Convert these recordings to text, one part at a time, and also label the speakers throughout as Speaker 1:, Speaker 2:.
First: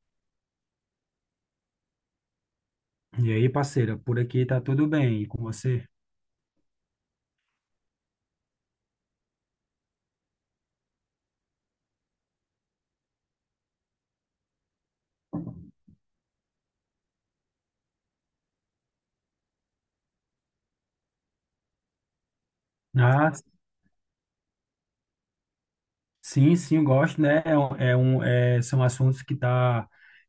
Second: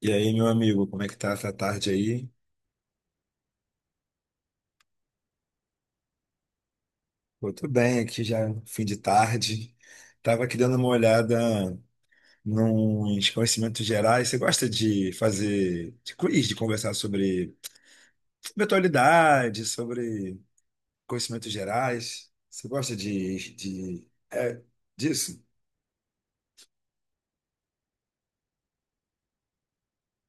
Speaker 1: E aí, meu amigo, como é que tá essa tarde aí?
Speaker 2: E aí, parceira, por aqui tá tudo bem, e com você?
Speaker 1: Pô, tô bem aqui já, fim de tarde. Tava aqui dando uma olhada nos conhecimentos gerais. Você gosta de fazer de quiz, de conversar sobre atualidade, sobre conhecimentos gerais? Você gosta
Speaker 2: Ah,
Speaker 1: de disso?
Speaker 2: sim, sim, eu gosto, né? São assuntos que tá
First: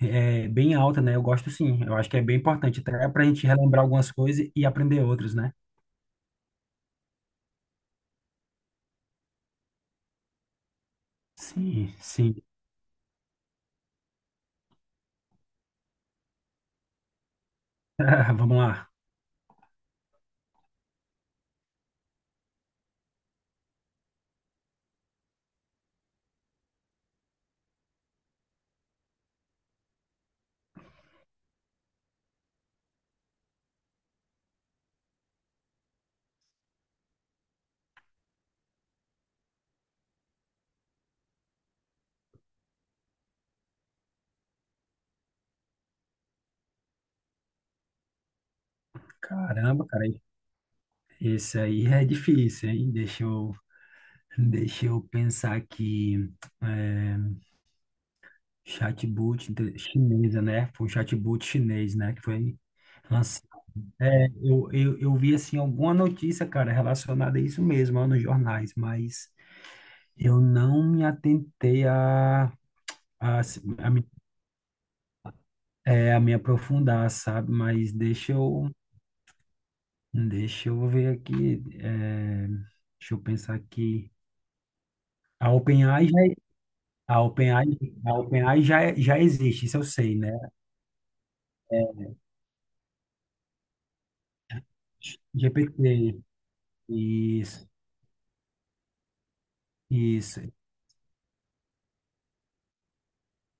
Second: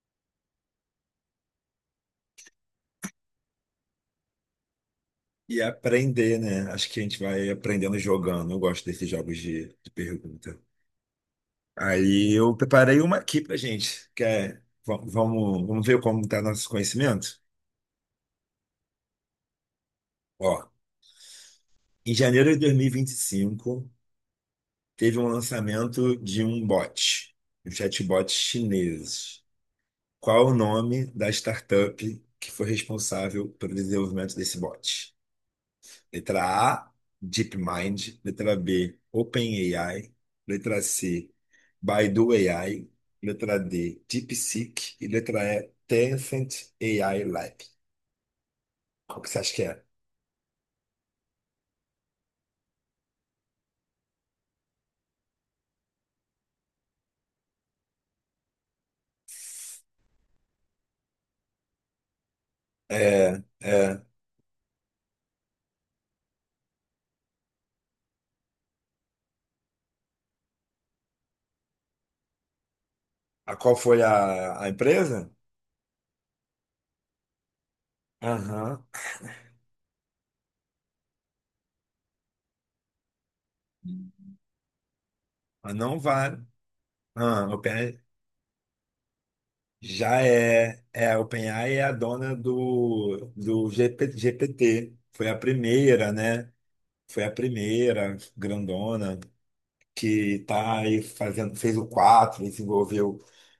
Speaker 2: bem alta, né? Eu gosto sim, eu acho que é bem importante, até pra gente relembrar algumas coisas e aprender outras, né?
Speaker 1: E aprender, né? Acho que a gente vai aprendendo jogando. Eu gosto desses jogos de pergunta.
Speaker 2: Sim,
Speaker 1: Aí
Speaker 2: sim.
Speaker 1: eu preparei uma aqui pra gente, que é, vamos ver como tá nosso conhecimento?
Speaker 2: Vamos lá.
Speaker 1: Ó, em janeiro de dois mil e vinte e cinco, teve um lançamento de um bot, um chatbot chinês. Qual o nome da startup que foi responsável pelo desenvolvimento desse bot? Letra A, DeepMind. Letra B, OpenAI. Letra C, Baidu AI. Letra D, DeepSeek. E letra E, Tencent AI Lab. Qual que você acha que é?
Speaker 2: Caramba, cara, esse aí é difícil, hein? Deixa eu pensar aqui. É, Chatbot inte- chinesa, né? Foi um chatbot chinês, né? Que foi
Speaker 1: É,
Speaker 2: lançado.
Speaker 1: é.
Speaker 2: Eu vi assim alguma notícia, cara, relacionada a isso mesmo, ó, nos jornais, mas eu não me atentei a,
Speaker 1: A
Speaker 2: se-
Speaker 1: qual
Speaker 2: a,
Speaker 1: foi
Speaker 2: me,
Speaker 1: a empresa?
Speaker 2: é, a me aprofundar, sabe?
Speaker 1: Aham.
Speaker 2: Deixa eu ver aqui, deixa eu pensar aqui. A
Speaker 1: Ah, não
Speaker 2: OpenAI já,
Speaker 1: vale.
Speaker 2: a
Speaker 1: Ah,
Speaker 2: OpenAI,
Speaker 1: OpenAI
Speaker 2: a OpenAI já, já existe, isso eu sei,
Speaker 1: já
Speaker 2: né?
Speaker 1: é. É, a OpenAI é a dona do, do GP GPT. Foi a primeira,
Speaker 2: GPT,
Speaker 1: né? Foi a
Speaker 2: isso,
Speaker 1: primeira grandona, que
Speaker 2: isso.
Speaker 1: tá aí fazendo, fez o 4 e se envolveu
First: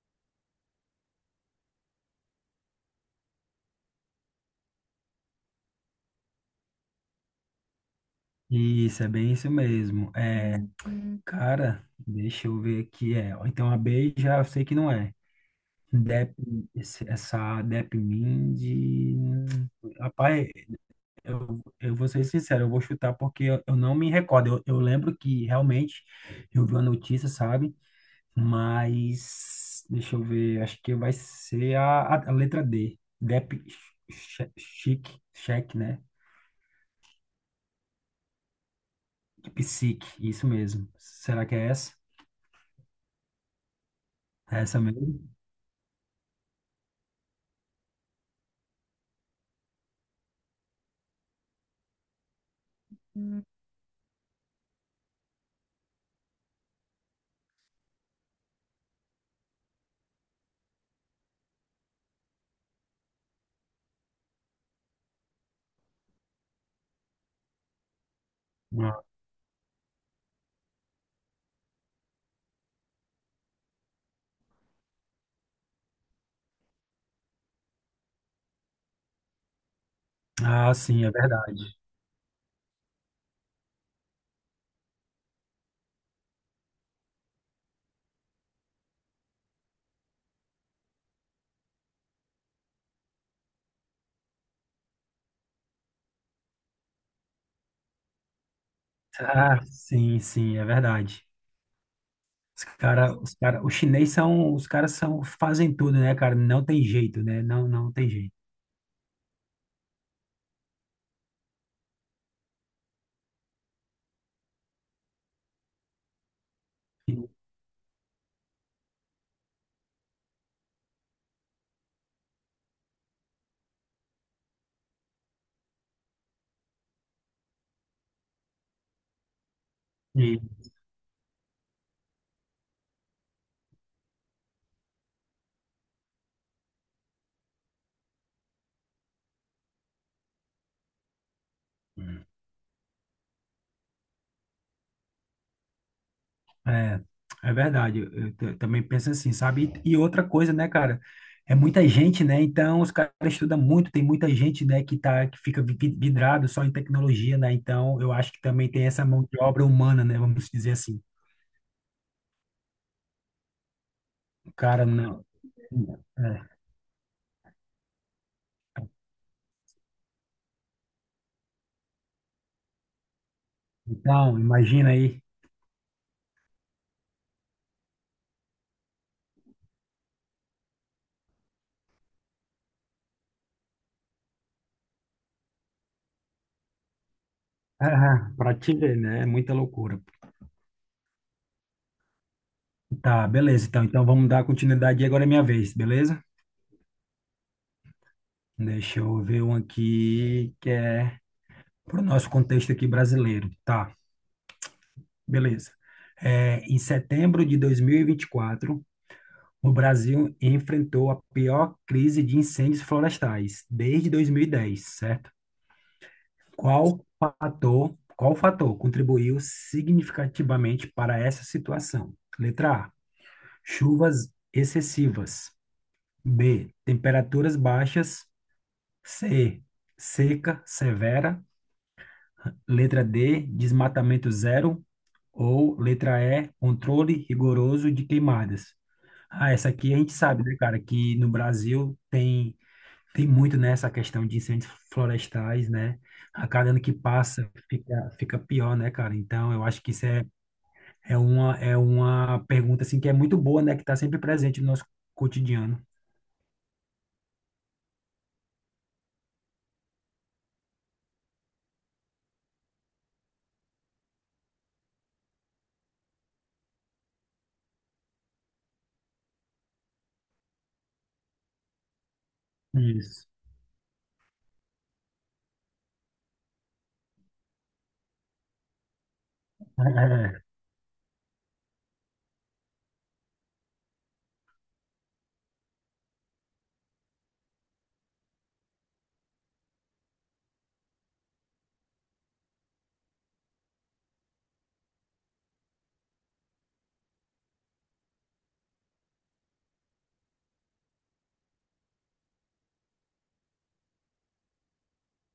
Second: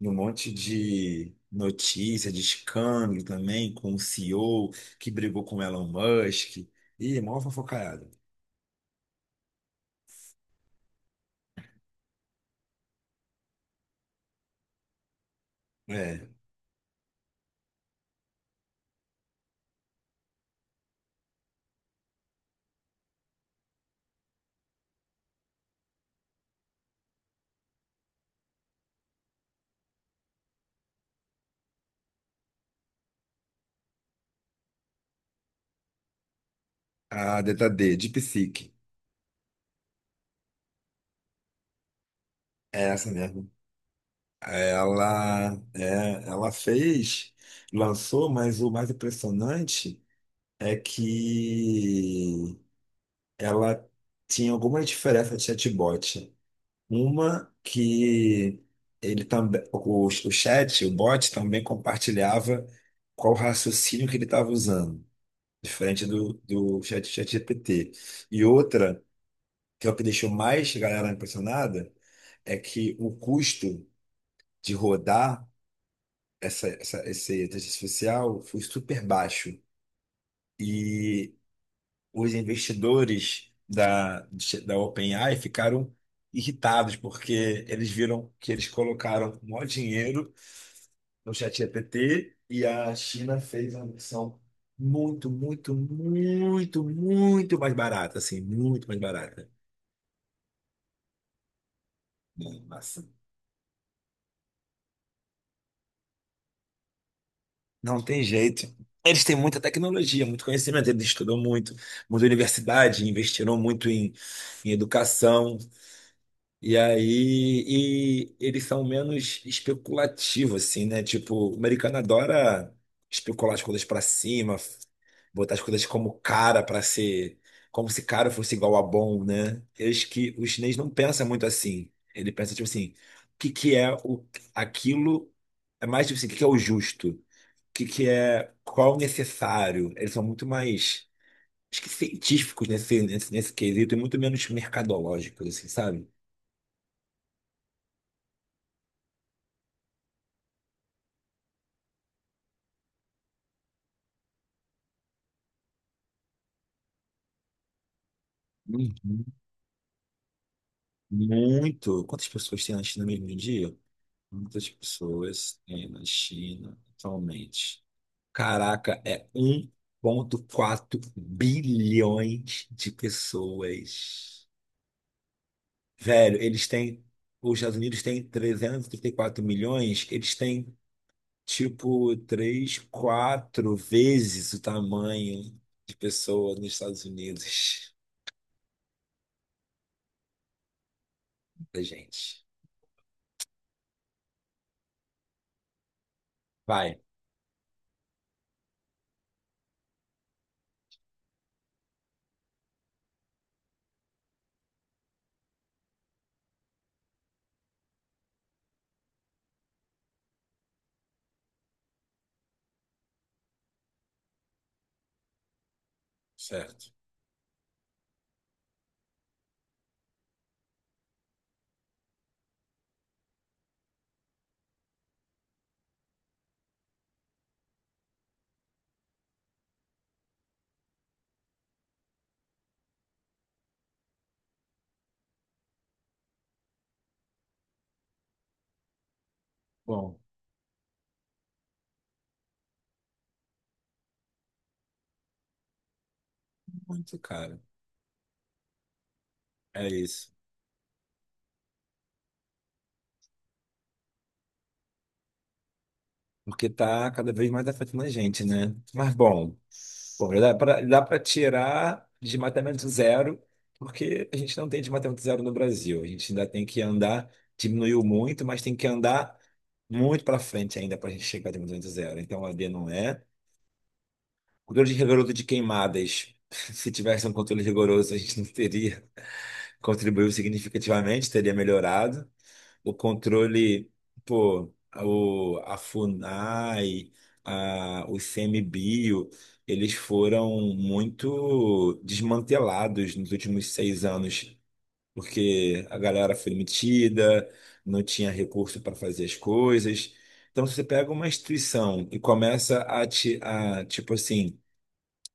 Speaker 1: em um monte de notícia, de escândalo também, com o CEO que brigou com o Elon Musk. Ih, mó fofocaiada.
Speaker 2: Isso, é bem isso mesmo. É. Uhum. Cara, deixa eu ver aqui. É, ó, então a B já eu sei que não é.
Speaker 1: É,
Speaker 2: Dep, essa Depmind. hum, Rapaz, eu vou ser sincero, eu vou chutar porque eu não me recordo. Eu lembro que realmente eu vi a notícia, sabe? Mas deixa eu ver, acho que vai ser a letra D. Chic, Check né?
Speaker 1: a DTD, de
Speaker 2: Psique, isso mesmo. Será que é essa?
Speaker 1: É essa mesmo.
Speaker 2: É essa mesmo?
Speaker 1: Ela, é, ela fez, lançou, mas o mais impressionante é que
Speaker 2: Hum.
Speaker 1: ela tinha alguma diferença de chatbot. Uma que ele também, o chat, o bot também compartilhava qual raciocínio que ele estava usando, diferente do, do chat GPT. E outra, que é o que deixou mais a galera impressionada, é que o custo de rodar esse inteligência artificial foi super baixo.
Speaker 2: Ah, sim, é
Speaker 1: E
Speaker 2: verdade.
Speaker 1: os investidores da OpenAI ficaram irritados, porque eles viram que eles colocaram o maior dinheiro no ChatGPT e a China fez uma versão muito mais barata, assim, muito mais barata.
Speaker 2: Ah, sim, sim, é verdade.
Speaker 1: Nossa,
Speaker 2: Os chinês são, os caras são, fazem tudo, né, cara? Não tem jeito, né? Não, não
Speaker 1: não
Speaker 2: tem
Speaker 1: tem
Speaker 2: jeito.
Speaker 1: jeito. Eles têm muita tecnologia, muito conhecimento, eles estudam muito, muita universidade, investiram muito em educação. E aí, e eles são menos especulativos, assim, né? Tipo, o americano adora especular as coisas pra cima, botar as coisas como cara pra ser, como se cara fosse igual a bom, né? Eles que
Speaker 2: E,
Speaker 1: o chinês não pensa muito assim. Ele pensa tipo assim, o que que é o aquilo é mais tipo assim, o que que é o justo? O que que é qual é o necessário? Eles são muito mais acho que científicos nesse quesito e muito menos mercadológicos, assim, sabe?
Speaker 2: é, é verdade. Eu t- também penso assim, sabe? E outra coisa, né, cara? É muita gente, né? Então os caras estudam muito, tem muita gente, né, que tá, que fica vidrado só em tecnologia, né? Então eu acho que também tem essa mão
Speaker 1: Uhum.
Speaker 2: de obra humana, né? Vamos dizer assim.
Speaker 1: Muito. Quantas pessoas tem na China mesmo em dia?
Speaker 2: O
Speaker 1: Muitas
Speaker 2: cara não.
Speaker 1: pessoas tem na
Speaker 2: É.
Speaker 1: China atualmente. Caraca, é 1,4 bilhões de
Speaker 2: Então,
Speaker 1: pessoas.
Speaker 2: imagina aí.
Speaker 1: Velho, eles têm. Os Estados Unidos têm 334 milhões, eles têm tipo 3 4 vezes o tamanho de pessoas nos Estados Unidos
Speaker 2: Ah, pra te ver, né? É muita loucura.
Speaker 1: da gente.
Speaker 2: Tá, beleza. Então, então vamos dar continuidade e agora é minha vez, beleza?
Speaker 1: Vai,
Speaker 2: Deixa eu ver um aqui que é pro nosso contexto aqui brasileiro. Tá, beleza. É, em setembro de dois mil e vinte e quatro, o Brasil enfrentou a pior crise de incêndios florestais desde 2010, certo?
Speaker 1: certo.
Speaker 2: Qual fator contribuiu significativamente para essa situação? Letra A, chuvas excessivas. B, temperaturas baixas. C, seca severa. Letra D, desmatamento zero. Ou letra E, controle rigoroso de queimadas. Ah, essa aqui a gente
Speaker 1: Bom,
Speaker 2: sabe, né, cara, que no Brasil tem, tem muito nessa questão de incêndios florestais, né? A cada ano que
Speaker 1: muito
Speaker 2: passa
Speaker 1: caro.
Speaker 2: fica, fica pior, né, cara? Então, eu acho
Speaker 1: É
Speaker 2: que
Speaker 1: isso,
Speaker 2: é uma pergunta, assim, que é muito boa, né, que está sempre presente no nosso cotidiano.
Speaker 1: porque tá cada vez mais afetando a gente, né? Mas bom, pô, dá pra tirar desmatamento zero, porque a gente não tem desmatamento zero no Brasil. A gente ainda tem que andar, diminuiu muito, mas tem que andar muito para frente ainda para a gente chegar a desmatamento zero. Então a D não é.
Speaker 2: Isso.
Speaker 1: Controle rigoroso de queimadas. Se tivesse um controle rigoroso, a gente não teria contribuído significativamente, teria melhorado o controle, pô, o, a FUNAI, a, o ICMBio, eles foram muito desmantelados nos últimos 6 anos, porque a galera foi metida, não tinha recurso para fazer as coisas. Então, se você pega uma instituição e começa a, a tipo assim,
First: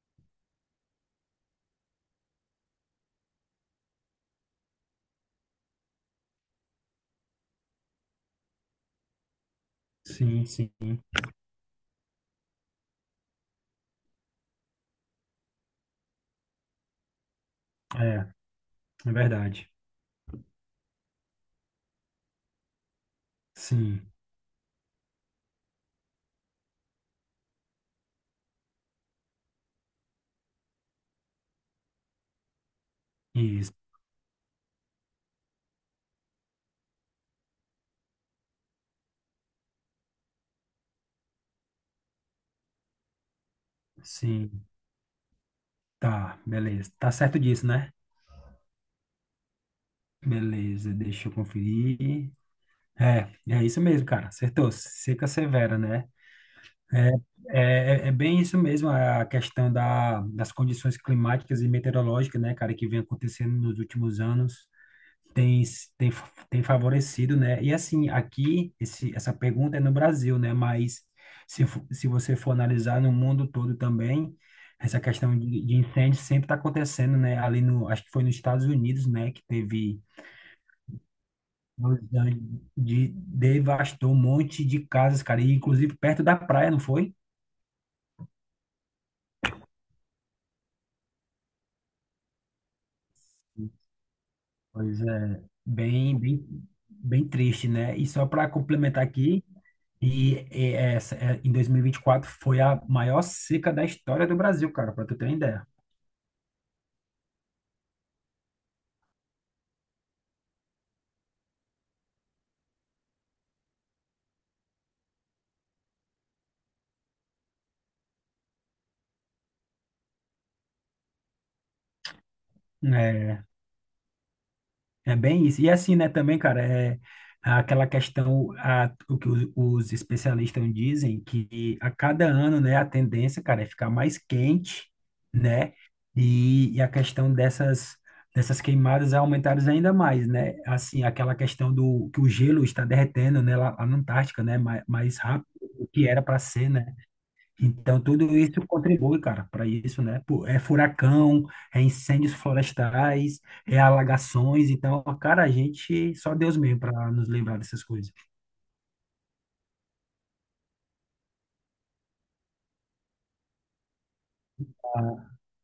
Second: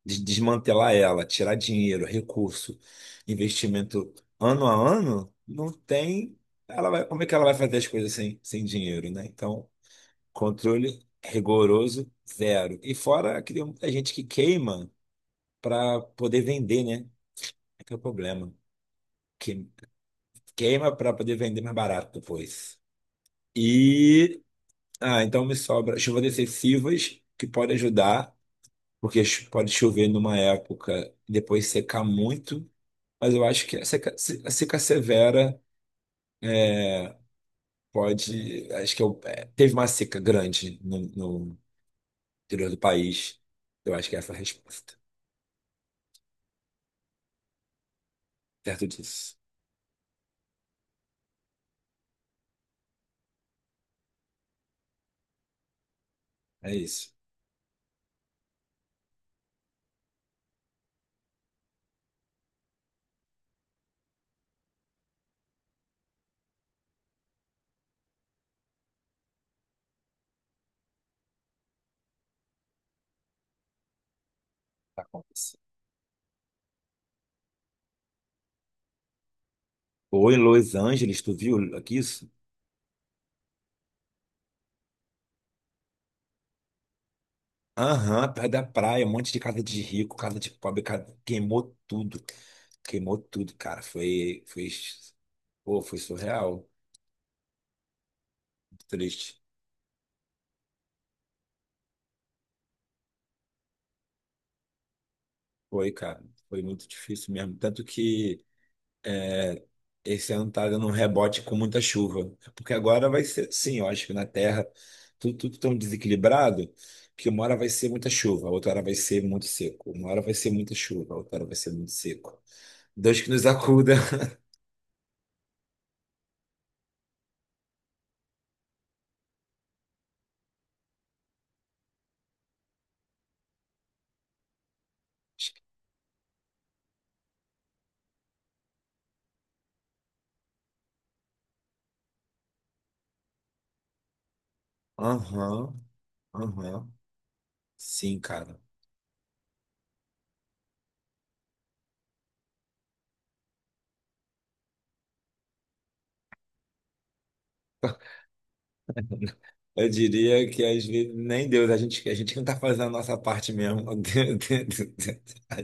Speaker 1: desmantelar ela, tirar dinheiro, recurso, investimento ano a ano, não tem. Ela vai, como é que ela vai fazer as coisas sem, sem dinheiro, né? Então,
Speaker 2: É, sim, sim.
Speaker 1: controle rigoroso, zero. E fora que tem muita gente que queima para poder vender, né? É que é o
Speaker 2: É,
Speaker 1: problema.
Speaker 2: é
Speaker 1: Que-
Speaker 2: verdade.
Speaker 1: Queima para poder vender mais barato depois.
Speaker 2: Sim,
Speaker 1: E. Ah, então me sobra chuvas excessivas que podem ajudar, porque pode chover numa época e depois secar muito. Mas eu acho
Speaker 2: isso.
Speaker 1: que a seca, a seca severa pode. Acho que eu, é, teve uma seca grande no, no interior do país. Eu acho que essa é a
Speaker 2: Sim,
Speaker 1: resposta.
Speaker 2: tá, beleza. Tá certo disso, né?
Speaker 1: Certo disso.
Speaker 2: Beleza, deixa eu conferir. É, é isso mesmo, cara. Acertou. Seca severa, né?
Speaker 1: É
Speaker 2: É,
Speaker 1: isso.
Speaker 2: é, é é bem isso mesmo, é a questão das condições climáticas e meteorológicas, né, cara, que vem acontecendo nos últimos anos. Tem, s- tem, fa- Tem favorecido, né? E assim, aqui, esse, essa pergunta é no Brasil, né? Mas se você for analisar no mundo todo também, essa
Speaker 1: Tá
Speaker 2: questão
Speaker 1: acontecendo.
Speaker 2: de incêndio sempre está acontecendo, né? Ali no, acho que foi nos Estados Unidos, né? Que teve
Speaker 1: Ou em Los Angeles, tu viu aqui
Speaker 2: Los
Speaker 1: isso?
Speaker 2: Angeles, devastou um monte de casas, cara, e inclusive perto da praia, não foi?
Speaker 1: Aham, perto da praia, um monte de casa de rico, casa de pobre, queimou tudo. Queimou tudo, cara. Foi, foi,
Speaker 2: Pois é,
Speaker 1: pô, foi surreal.
Speaker 2: bem triste, né? E só para complementar
Speaker 1: Triste.
Speaker 2: aqui, e essa, é, em 2024 foi a maior seca da história do Brasil, cara, para tu ter uma ideia.
Speaker 1: Foi, cara. Foi muito difícil mesmo. Tanto que. É, esse ano tá dando um rebote com muita chuva. É. Porque agora vai ser assim, eu acho que na Terra tudo, tudo tão desequilibrado que uma hora vai ser muita chuva, outra hora vai ser muito seco. Uma hora vai ser muita chuva, outra hora vai ser muito seco. Deus que
Speaker 2: É,
Speaker 1: nos acuda.
Speaker 2: é bem isso. E assim, né, também, cara, é aquela questão, a, o que os especialistas dizem, que a cada ano, né, a tendência, cara, é ficar mais quente, né? E a questão dessas, dessas queimadas é aumentar ainda mais, né? Assim, aquela questão do que o gelo está derretendo, né, lá na Antártica, né, mais rápido
Speaker 1: Aham,
Speaker 2: do que era para ser, né?
Speaker 1: aham.
Speaker 2: Então,
Speaker 1: Sim,
Speaker 2: tudo
Speaker 1: cara.
Speaker 2: isso contribui, cara, para isso, né? Pô, é furacão, é incêndios florestais, é alagações. Então, cara, a gente, só Deus mesmo para nos livrar dessas coisas.
Speaker 1: Eu diria que às vezes nem Deus, a gente não tá fazendo a nossa parte mesmo.
Speaker 2: Ah,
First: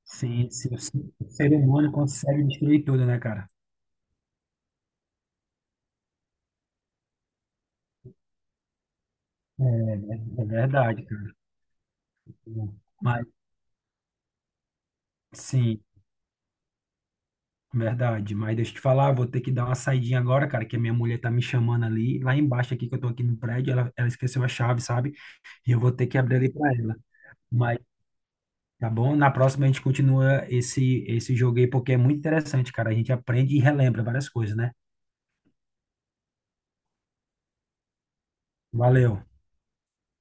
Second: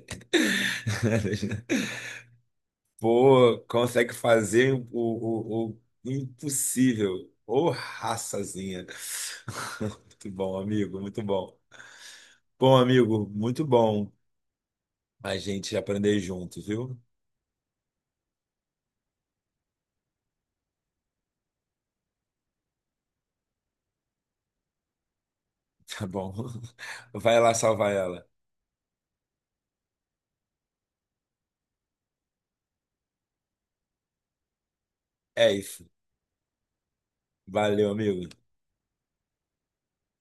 Speaker 2: sim, sim, sim. O ser humano consegue destruir tudo, né, cara?
Speaker 1: Pô, consegue fazer o impossível. Ô, raçazinha.
Speaker 2: É,
Speaker 1: Muito
Speaker 2: é
Speaker 1: bom, amigo,
Speaker 2: verdade,
Speaker 1: muito
Speaker 2: cara.
Speaker 1: bom. Bom,
Speaker 2: Mas,
Speaker 1: amigo, muito bom a gente
Speaker 2: sim,
Speaker 1: aprender junto, viu?
Speaker 2: verdade. Mas deixa eu te falar, vou ter que dar uma saidinha agora, cara, que a minha mulher tá me chamando ali, lá embaixo aqui, que eu tô aqui no prédio, ela esqueceu a chave, sabe? E eu vou
Speaker 1: Tá
Speaker 2: ter que
Speaker 1: bom.
Speaker 2: abrir ali para ela.
Speaker 1: Vai lá
Speaker 2: Mas
Speaker 1: salvar ela.
Speaker 2: tá bom? Na próxima a gente continua esse, esse jogo aí, porque é muito interessante, cara. A gente aprende e relembra várias coisas, né?
Speaker 1: É isso. Valeu, amigo.
Speaker 2: Valeu.